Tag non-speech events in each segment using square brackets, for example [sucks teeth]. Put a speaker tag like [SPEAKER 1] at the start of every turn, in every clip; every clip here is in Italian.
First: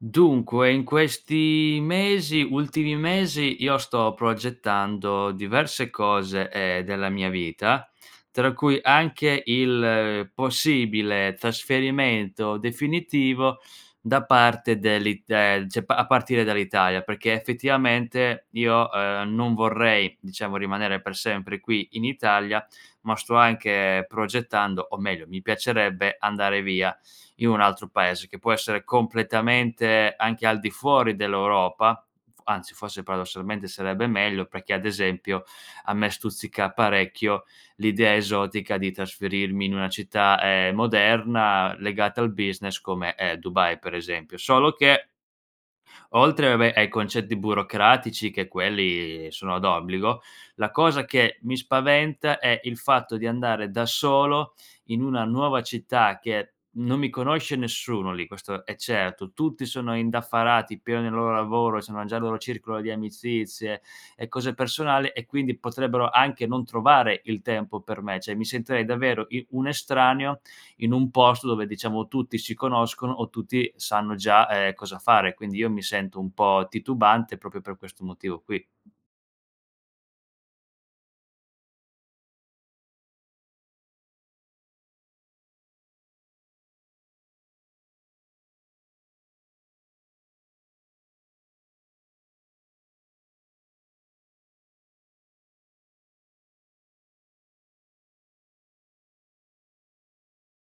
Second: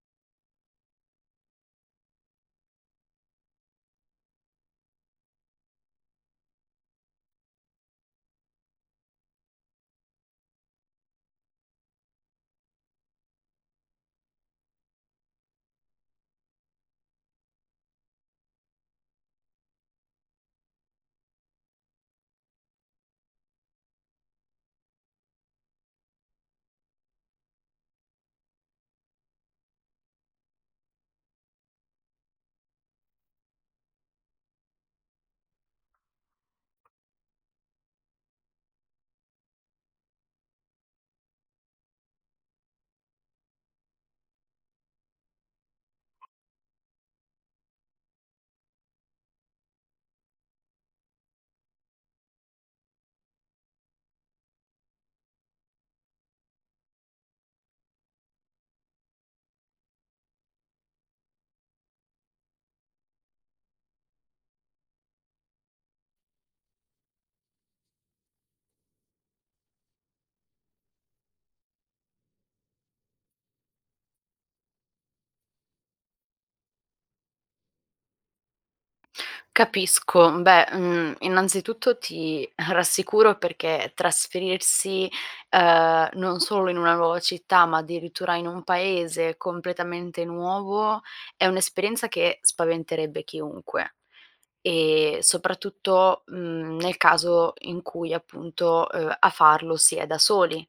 [SPEAKER 1] Dunque in questi mesi ultimi mesi io sto progettando diverse cose, ehm, della mia vita, tra cui anche il possibile trasferimento definitivo da parte dell'It ehm, cioè pa a partire dall'Italia. Perché effettivamente io, ehm, non vorrei diciamo rimanere per sempre qui in Italia, ma sto anche progettando o meglio, mi piacerebbe andare via in un altro paese, che può essere completamente anche al di fuori dell'Europa, f anzi, forse, paradossalmente sarebbe meglio, perché ad esempio a me stuzzica parecchio l'idea esotica di trasferirmi in una città, ehm, moderna legata al business, come è Dubai per esempio. Solo che oltre, vabbè, ai concetti burocratici che quelli sono d'obbligo, la cosa che mi spaventa è il fatto di andare da solo in una nuova città, che non mi conosce nessuno lì, questo è certo, tutti sono indaffarati, pieni nel loro lavoro, sono nel loro circolo di amicizie e cose personali e quindi potrebbero anche non trovare il tempo per me; cioè mi sentirei davvero i un estraneo in un posto dove, diciamo, tutti si conoscono o tutti sanno già, ehm, cosa fare. Quindi io mi sento un po' titubante, proprio per questo motivo qui.
[SPEAKER 2] Capisco. Beh, mhmm, innanzitutto ti rassicuro perché trasferirsi, ehm, non solo in una nuova città, ma addirittura in un paese completamente nuovo, è un'esperienza che spaventerebbe chiunque, ehm, soprattutto, mhmm, nel caso in cui, appunto, ehm, a farlo si è da soli.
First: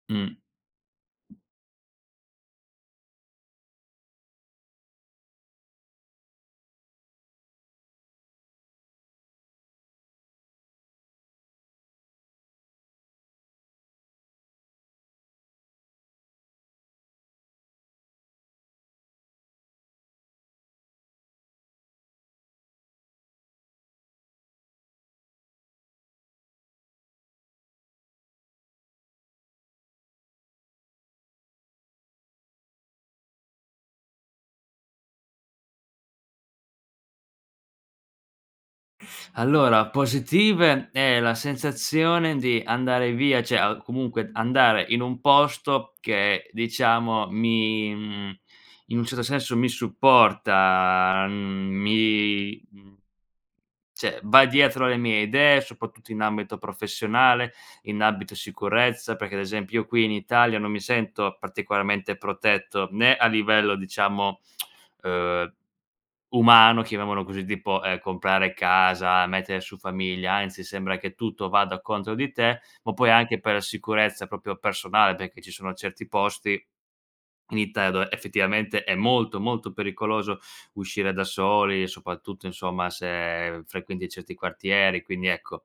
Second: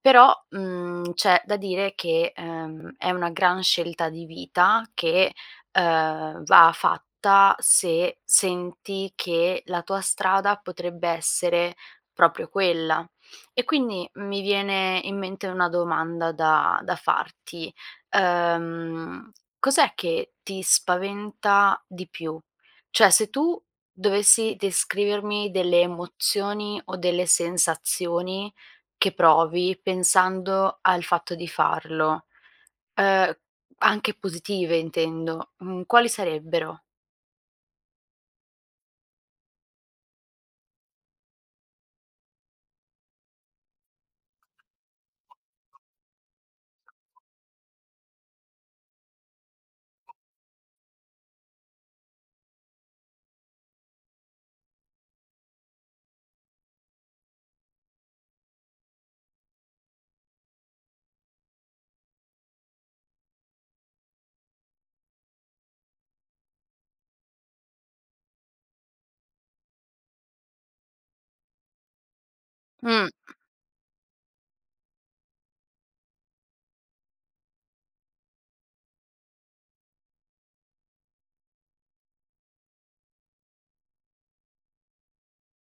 [SPEAKER 2] Però,
[SPEAKER 1] Mh.
[SPEAKER 2] mhmm, c'è da dire che, ehm, è una gran scelta di vita che, ehm, va fatta se senti che la tua strada potrebbe essere proprio quella. E quindi mi viene in mente una domanda da da farti: ehm, cos'è che ti spaventa di più? Cioè se tu dovessi descrivermi delle emozioni o delle sensazioni che provi pensando al fatto di farlo, ehm, anche positive intendo, mhmm, quali sarebbero?
[SPEAKER 1] Allora, positive è la sensazione di andare via cioè a comunque andare in un posto che, diciamo, mi mhmm, in un certo senso mi supporta, mhmm, mi mhmm, cioè va dietro alle mie idee, soprattutto in ambito professionale, in ambito sicurezza, perché, ad esempio, io qui in Italia non mi sento particolarmente protetto, né a livello diciamo, [tsk] uhm, umano chiamiamolo così, tipo, ehm, comprare casa, mettere su famiglia, anzi sembra che tutto vada contro di te, ma
[SPEAKER 2] Mh.
[SPEAKER 1] poi anche per la sicurezza proprio personale perché ci sono certi posti in Italia dove effettivamente è molto, molto pericoloso uscire da soli, soprattutto, insomma, se frequenti certi quartieri, quindi ecco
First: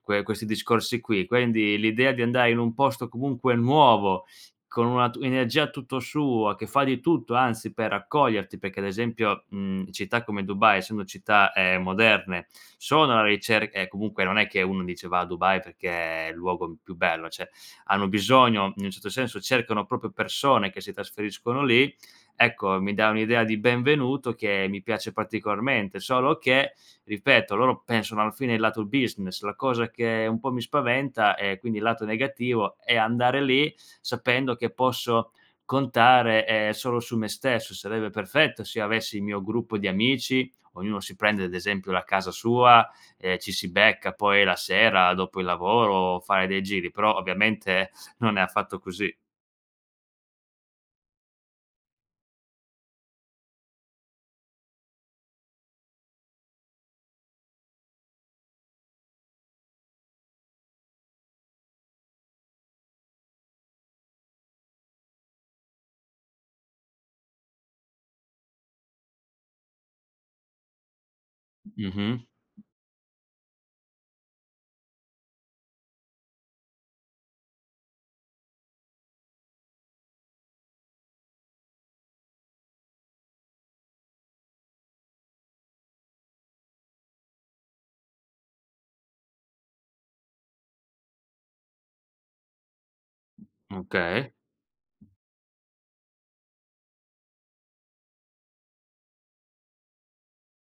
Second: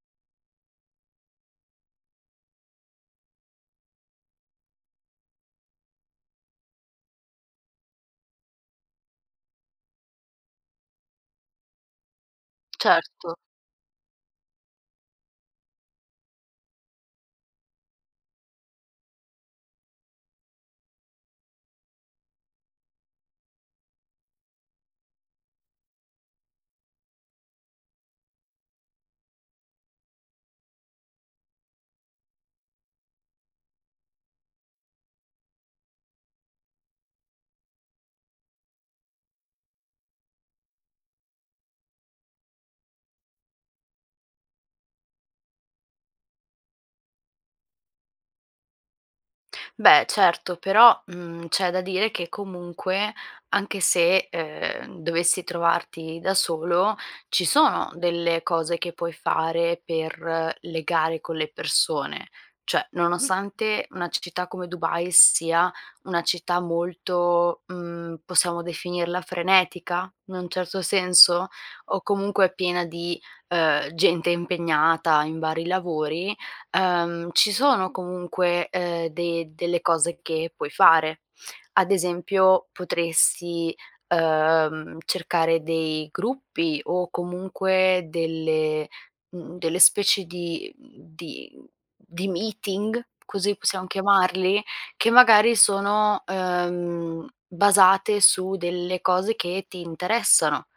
[SPEAKER 1] que questi discorsi qui. Quindi l'idea di andare in un posto comunque nuovo con una tu energia tutto sua, che fa di tutto, anzi, per accoglierti, perché, ad esempio, mhmm, città come Dubai, essendo città, ehm, moderne, sono alla
[SPEAKER 2] Certo.
[SPEAKER 1] ricerca e comunque non è che uno dice va a Dubai perché è il luogo m più bello, cioè hanno bisogno in un certo senso cercano proprio persone che si trasferiscono lì. Ecco, mi dà un'idea di benvenuto che mi piace particolarmente, solo che, ripeto, loro pensano alla fine il lato business, la cosa che un po' mi spaventa è quindi il lato negativo è andare lì sapendo che posso contare, ehm, solo su me stesso, sarebbe perfetto se io avessi il mio gruppo di amici, ognuno si prende ad esempio la casa sua, ehm, ci si becca poi la sera dopo il lavoro, fare dei giri però ovviamente non è affatto così.
[SPEAKER 2] Beh, certo, però, mhmm, c'è da dire che comunque anche se, ehm, dovessi trovarti da solo ci sono delle cose che puoi fare per legare con le persone, cioè nonostante una c città come Dubai sia una città molto, mhmm, possiamo definirla frenetica? In un certo senso, o
[SPEAKER 1] Mh-mh.
[SPEAKER 2] comunque piena di, uhm, gente impegnata in vari lavori, uhm, ci sono comunque, uhm, de delle cose che puoi fare. Ad esempio potresti, uhm, cercare dei gruppi o comunque delle mhmm, delle specie di, mhmm di mhmm di meeting, così possiamo
[SPEAKER 1] Okay.
[SPEAKER 2] chiamarli? Che magari sono, uhm, basate su delle cose che ti interessano,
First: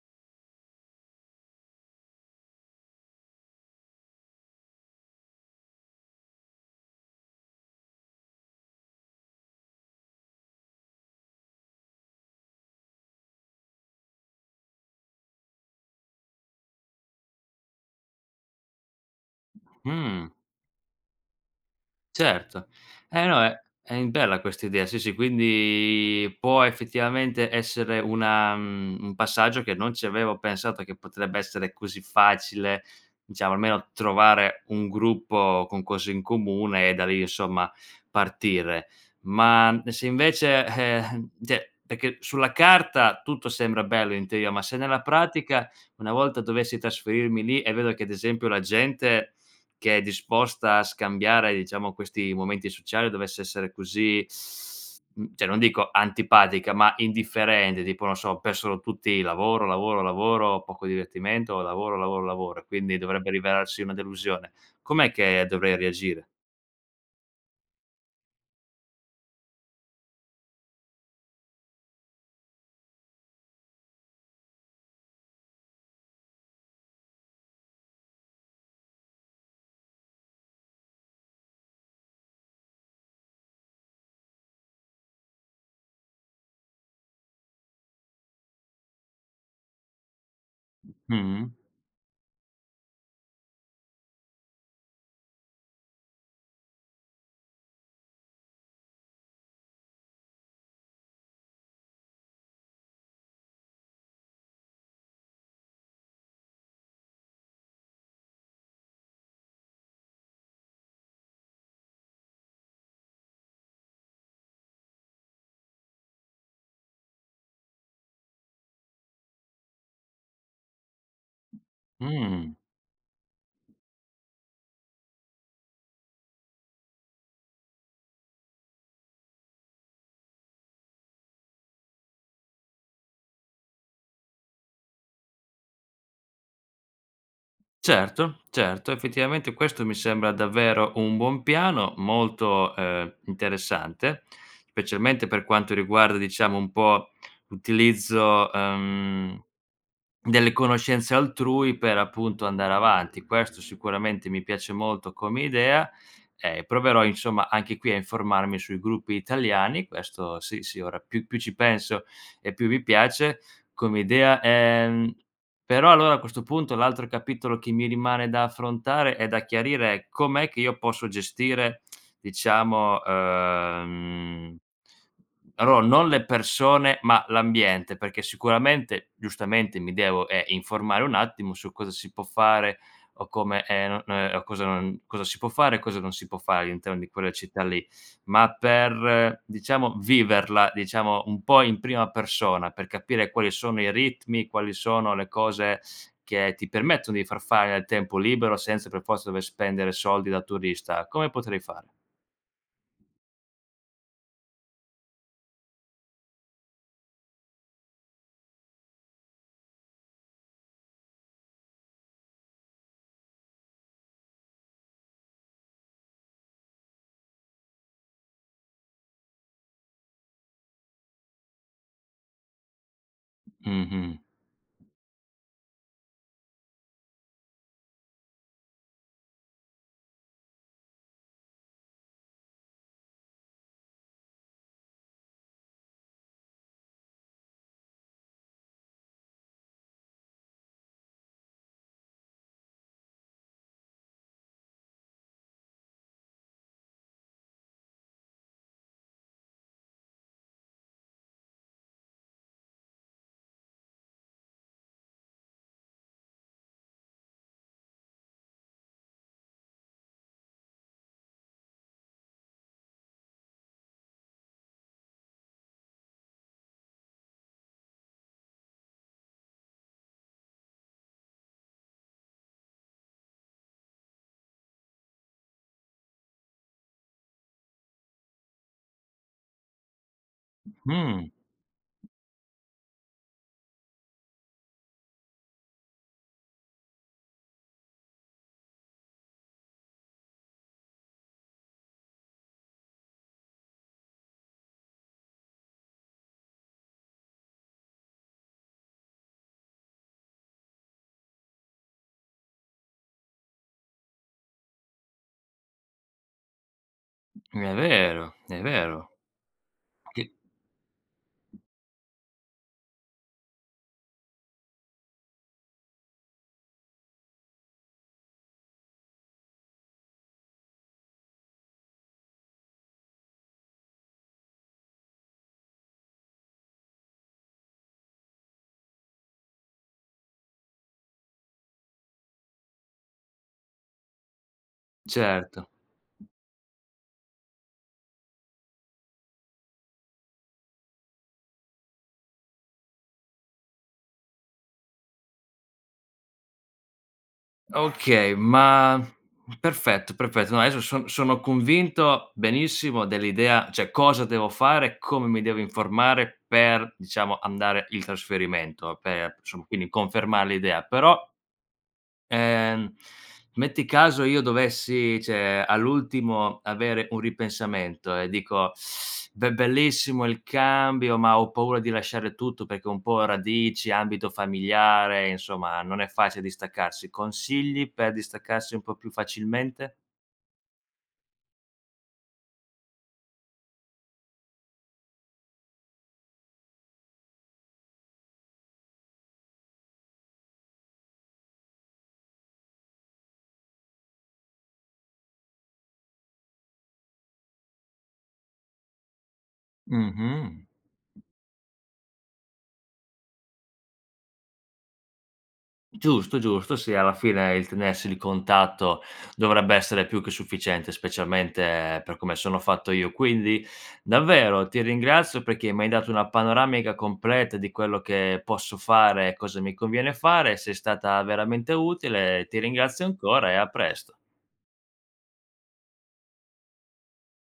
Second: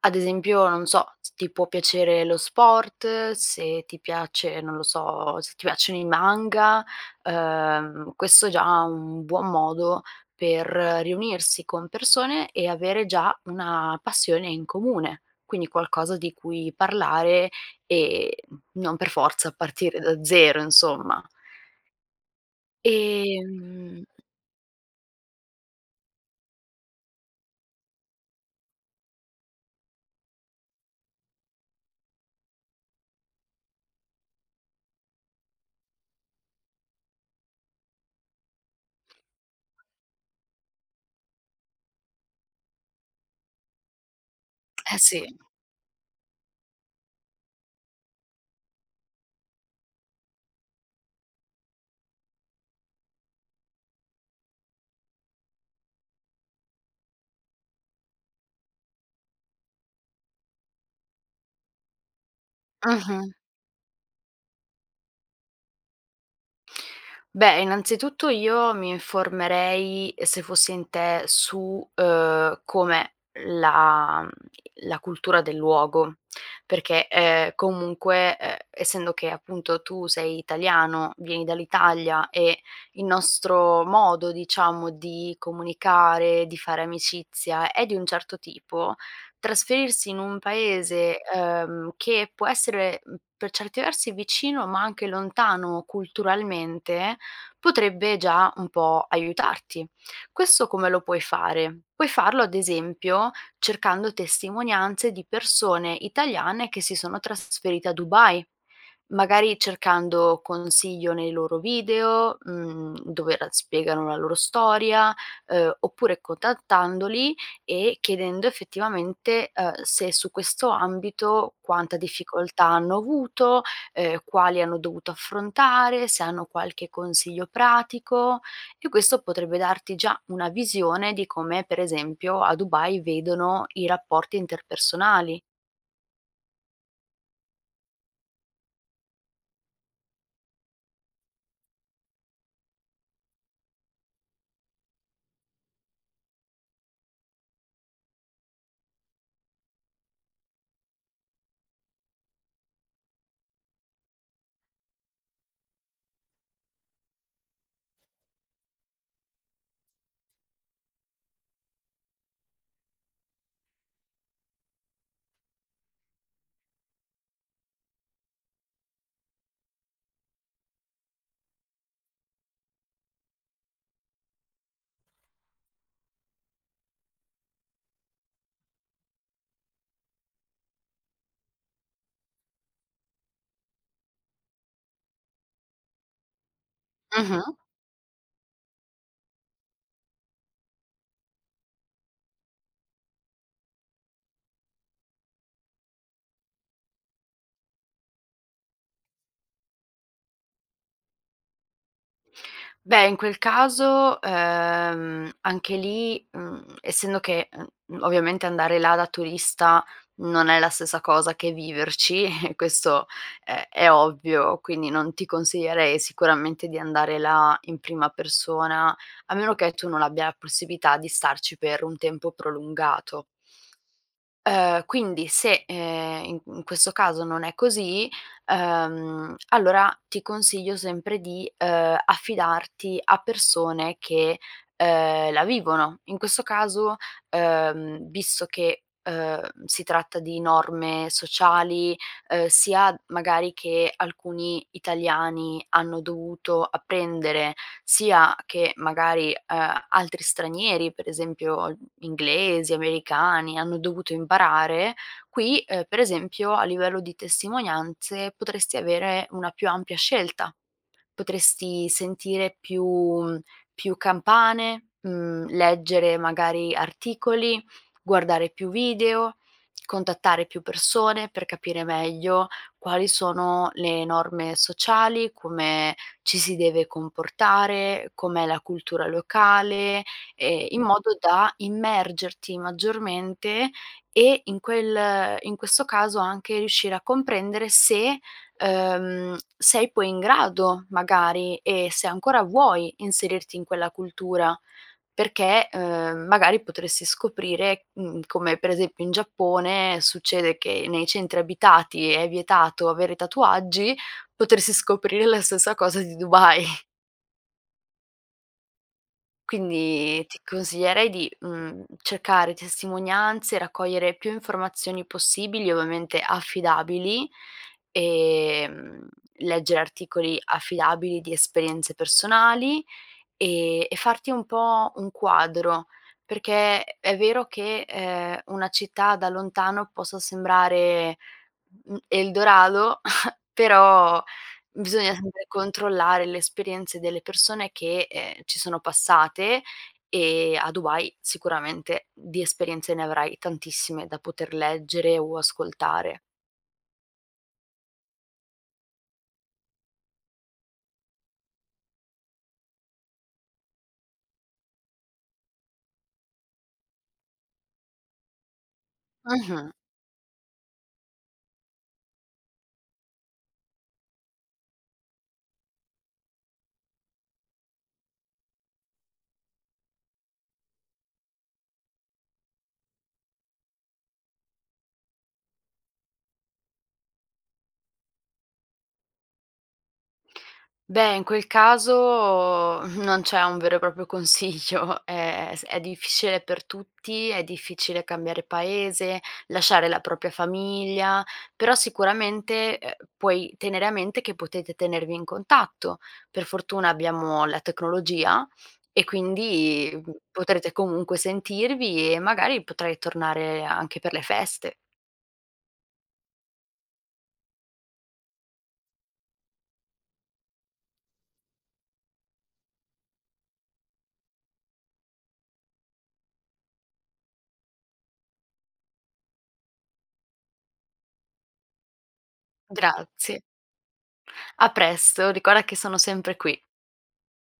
[SPEAKER 2] ad esempio, non so, se ti può piacere lo sport, se ti piace non lo so, se ti piacciono i manga, uhm, questo è già un buon modo per riunirsi con persone e avere già una passione in comune, quindi qualcosa di cui parlare e n non per forza partire da
[SPEAKER 1] Mh.
[SPEAKER 2] zero insomma.
[SPEAKER 1] Certo. Eh, no, è è
[SPEAKER 2] Ehm
[SPEAKER 1] in bella questa idea. Sì, sì, quindi può effettivamente essere una mhmm, un passaggio che non ci avevo pensato che potrebbe essere così facile, diciamo almeno trovare un gruppo con cose in comune e da lì, insomma, partire. Ma e se invece, eh, eh cioè perché sulla carta tutto sembra bello in teoria, ma se
[SPEAKER 2] Eh,
[SPEAKER 1] nella
[SPEAKER 2] sì.
[SPEAKER 1] pratica, una volta dovessi trasferirmi lì e vedo che, ad esempio, la gente che è disposta a scambiare diciamo questi momenti sociali dovesse essere così mhmm, cioè non dico antipatica, ma indifferente tipo non so, per sono tutti lavoro, lavoro, lavoro, poco divertimento, lavoro, lavoro, lavoro, e quindi dovrebbe
[SPEAKER 2] Mh-mh.
[SPEAKER 1] rivelarsi una delusione, com'è che dovrei reagire?
[SPEAKER 2] Beh, innanzitutto io mi informerei, se fossi in te su, uhm, com'è la mhmm, la cultura del luogo, perché, ehm, comunque, uhm, essendo che appunto tu sei italiano, vieni dall'Italia e il nostro modo diciamo di comunicare, di fare amicizia è di un certo tipo, trasferirsi in un paese,
[SPEAKER 1] Mh-mh.
[SPEAKER 2] uhm, che può essere per certi versi vicino, ma anche lontano culturalmente, potrebbe già un po' aiutarti. Questo come lo puoi fare? Puoi farlo, ad esempio, cercando testimonianze di persone italiane che si sono trasferite a Dubai, magari cercando consiglio nei loro video, mhmm, dove l spiegano la loro storia, uhm, oppure contattandoli e chiedendo effettivamente, uhm, se su questo ambito quanta
[SPEAKER 1] Mh.
[SPEAKER 2] difficoltà hanno avuto, ehm, quali hanno dovuto affrontare, se hanno qualche consiglio pratico, e questo potrebbe darti già una visione di come, per esempio, a Dubai vedono i rapporti interpersonali.
[SPEAKER 1] Certo, certo. Effettivamente questo mi sembra davvero un buon piano, molto, ehm, interessante, specialmente per quanto riguarda, diciamo, un po' l'utilizzo, uhm, delle conoscenze altrui per appunto andare avanti. Questo sicuramente mi piace molto come idea, ehm, proverò, insomma, anche qui a informarmi sui gruppi italiani. Questo sì, sì, ora più più ci penso e più mi piace come idea. Ehm, però allora, a questo punto, l'altro capitolo che mi rimane da affrontare e da chiarire è com'è che io posso gestire, diciamo, uhm, mhmm, allora non le persone, ma l'ambiente, perché sicuramente, giustamente, mi devo, ehm, informare un attimo su cosa si può fare o come, ehm, no non è o cosa non cosa si può fare e cosa non si può fare all'interno di quella
[SPEAKER 2] Mh-mh.
[SPEAKER 1] città lì. Ma per, diciamo, viverla, diciamo, un po' in prima persona, per capire quali sono i ritmi e quali sono le cose che ti permettono di far fare nel tempo libero senza per forza dover spendere soldi da turista, come potrei fare?
[SPEAKER 2] Beh, in quel caso, ehm, anche lì, mhmm, essendo che, e m ovviamente andare là da turista non è la stessa cosa che viverci [chuckles] e questo è è ovvio, quindi non ti consiglierei sicuramente di andare là in prima persona, a meno che tu non abbia la possibilità di starci per un tempo prolungato
[SPEAKER 1] Mh-mh.
[SPEAKER 2] uhm, quindi se, ehm, i in questo caso non è così, uhm, allora ti consiglio sempre di, uhm, affidarti a persone che, uhm, la vivono, in questo caso, uhm, visto che, uhm, si tratta di norme sociali, uhm, sia magari che alcuni italiani hanno dovuto apprendere, sia che magari, ehm, altri stranieri per esempio gli inglesi, americani, hanno dovuto imparare, qui, ehm, per esempio a livello di testimonianze potresti avere una più ampia scelta, potresti sentire più più campane, mhmm, leggere magari articoli, guardare più video, contattare più persone per capire meglio quali sono le norme sociali, come ci si deve comportare, com'è la cultura locale, ehm, in modo
[SPEAKER 1] Mh.
[SPEAKER 2] da immergerti maggiormente, e in quel in questo caso anche riuscire a comprendere se, uhm, sei poi in grado magari e se ancora vuoi inserirti in quella cultura, perché, uhm, magari potresti scoprire mhmm, come per esempio in Giappone succede che nei centri abitati è vietato avere tatuaggi, potersi scoprire la stessa cosa di Dubai.
[SPEAKER 1] È vero, è vero.
[SPEAKER 2] Quindi
[SPEAKER 1] [unintelligible]
[SPEAKER 2] ti consiglierei di, mhmm, cercare testimonianze, raccogliere più informazioni possibili, ovviamente, affidabili, ehm, leggere articoli affidabili di esperienze personali, e e farti un po' un quadro perché, è vero che, ehm, una città da lontano possa sembrare, mhmm, Eldorado [chuckles] però, bisogna
[SPEAKER 1] Certo.
[SPEAKER 2] controllare le esperienze delle persone, che, ehm, ci sono passate e a Dubai, sicuramente, di esperienze ne avrai tantissime da poter leggere o ascoltare.
[SPEAKER 1] Okay, ma perfetto, perfetto, no adesso son sono convinto, benissimo dell'idea, cioè cosa devo fare, come mi devo informare, per diciamo, andare il trasferimento, per, insomma,
[SPEAKER 2] Mh-mh.
[SPEAKER 1] quindi confermare l'idea, però, ehm, metti caso io dovessi, cioè all'ultimo avere un ripensamento, e dico: [sucks teeth] "Be bellissimo il cambio, ma ho paura di lasciare tutto." Perché ho un po' radici, ambito familiare, insomma non è facile distaccarsi. Consigli per distaccarsi un po' più facilmente?
[SPEAKER 2] Beh, in quel caso non c'è un vero e proprio consiglio è è s difficile per tutti, è difficile cambiare paese, lasciare la propria famiglia, però sicuramente, ehm, puoi tenere a mente che potete tenervi in contatto, per fortuna abbiamo la tecnologia, e quindi
[SPEAKER 1] Mh-mh.
[SPEAKER 2] potrete comunque sentirvi, e magari potrai tornare anche per le feste.
[SPEAKER 1] Giusto, giusto, sì alla fine il tenersi il contatto, dovrebbe essere più che sufficiente, specialmente per come sono fatto io; quindi davvero ti ringrazio, perché m'hai dato una panoramica completa di quello che posso fare e cosa mi conviene fare, sei stata veramente utile, ehm, ti ringrazio
[SPEAKER 2] Grazie.
[SPEAKER 1] ancora e a presto.
[SPEAKER 2] A presto, ricorda che sono sempre qui.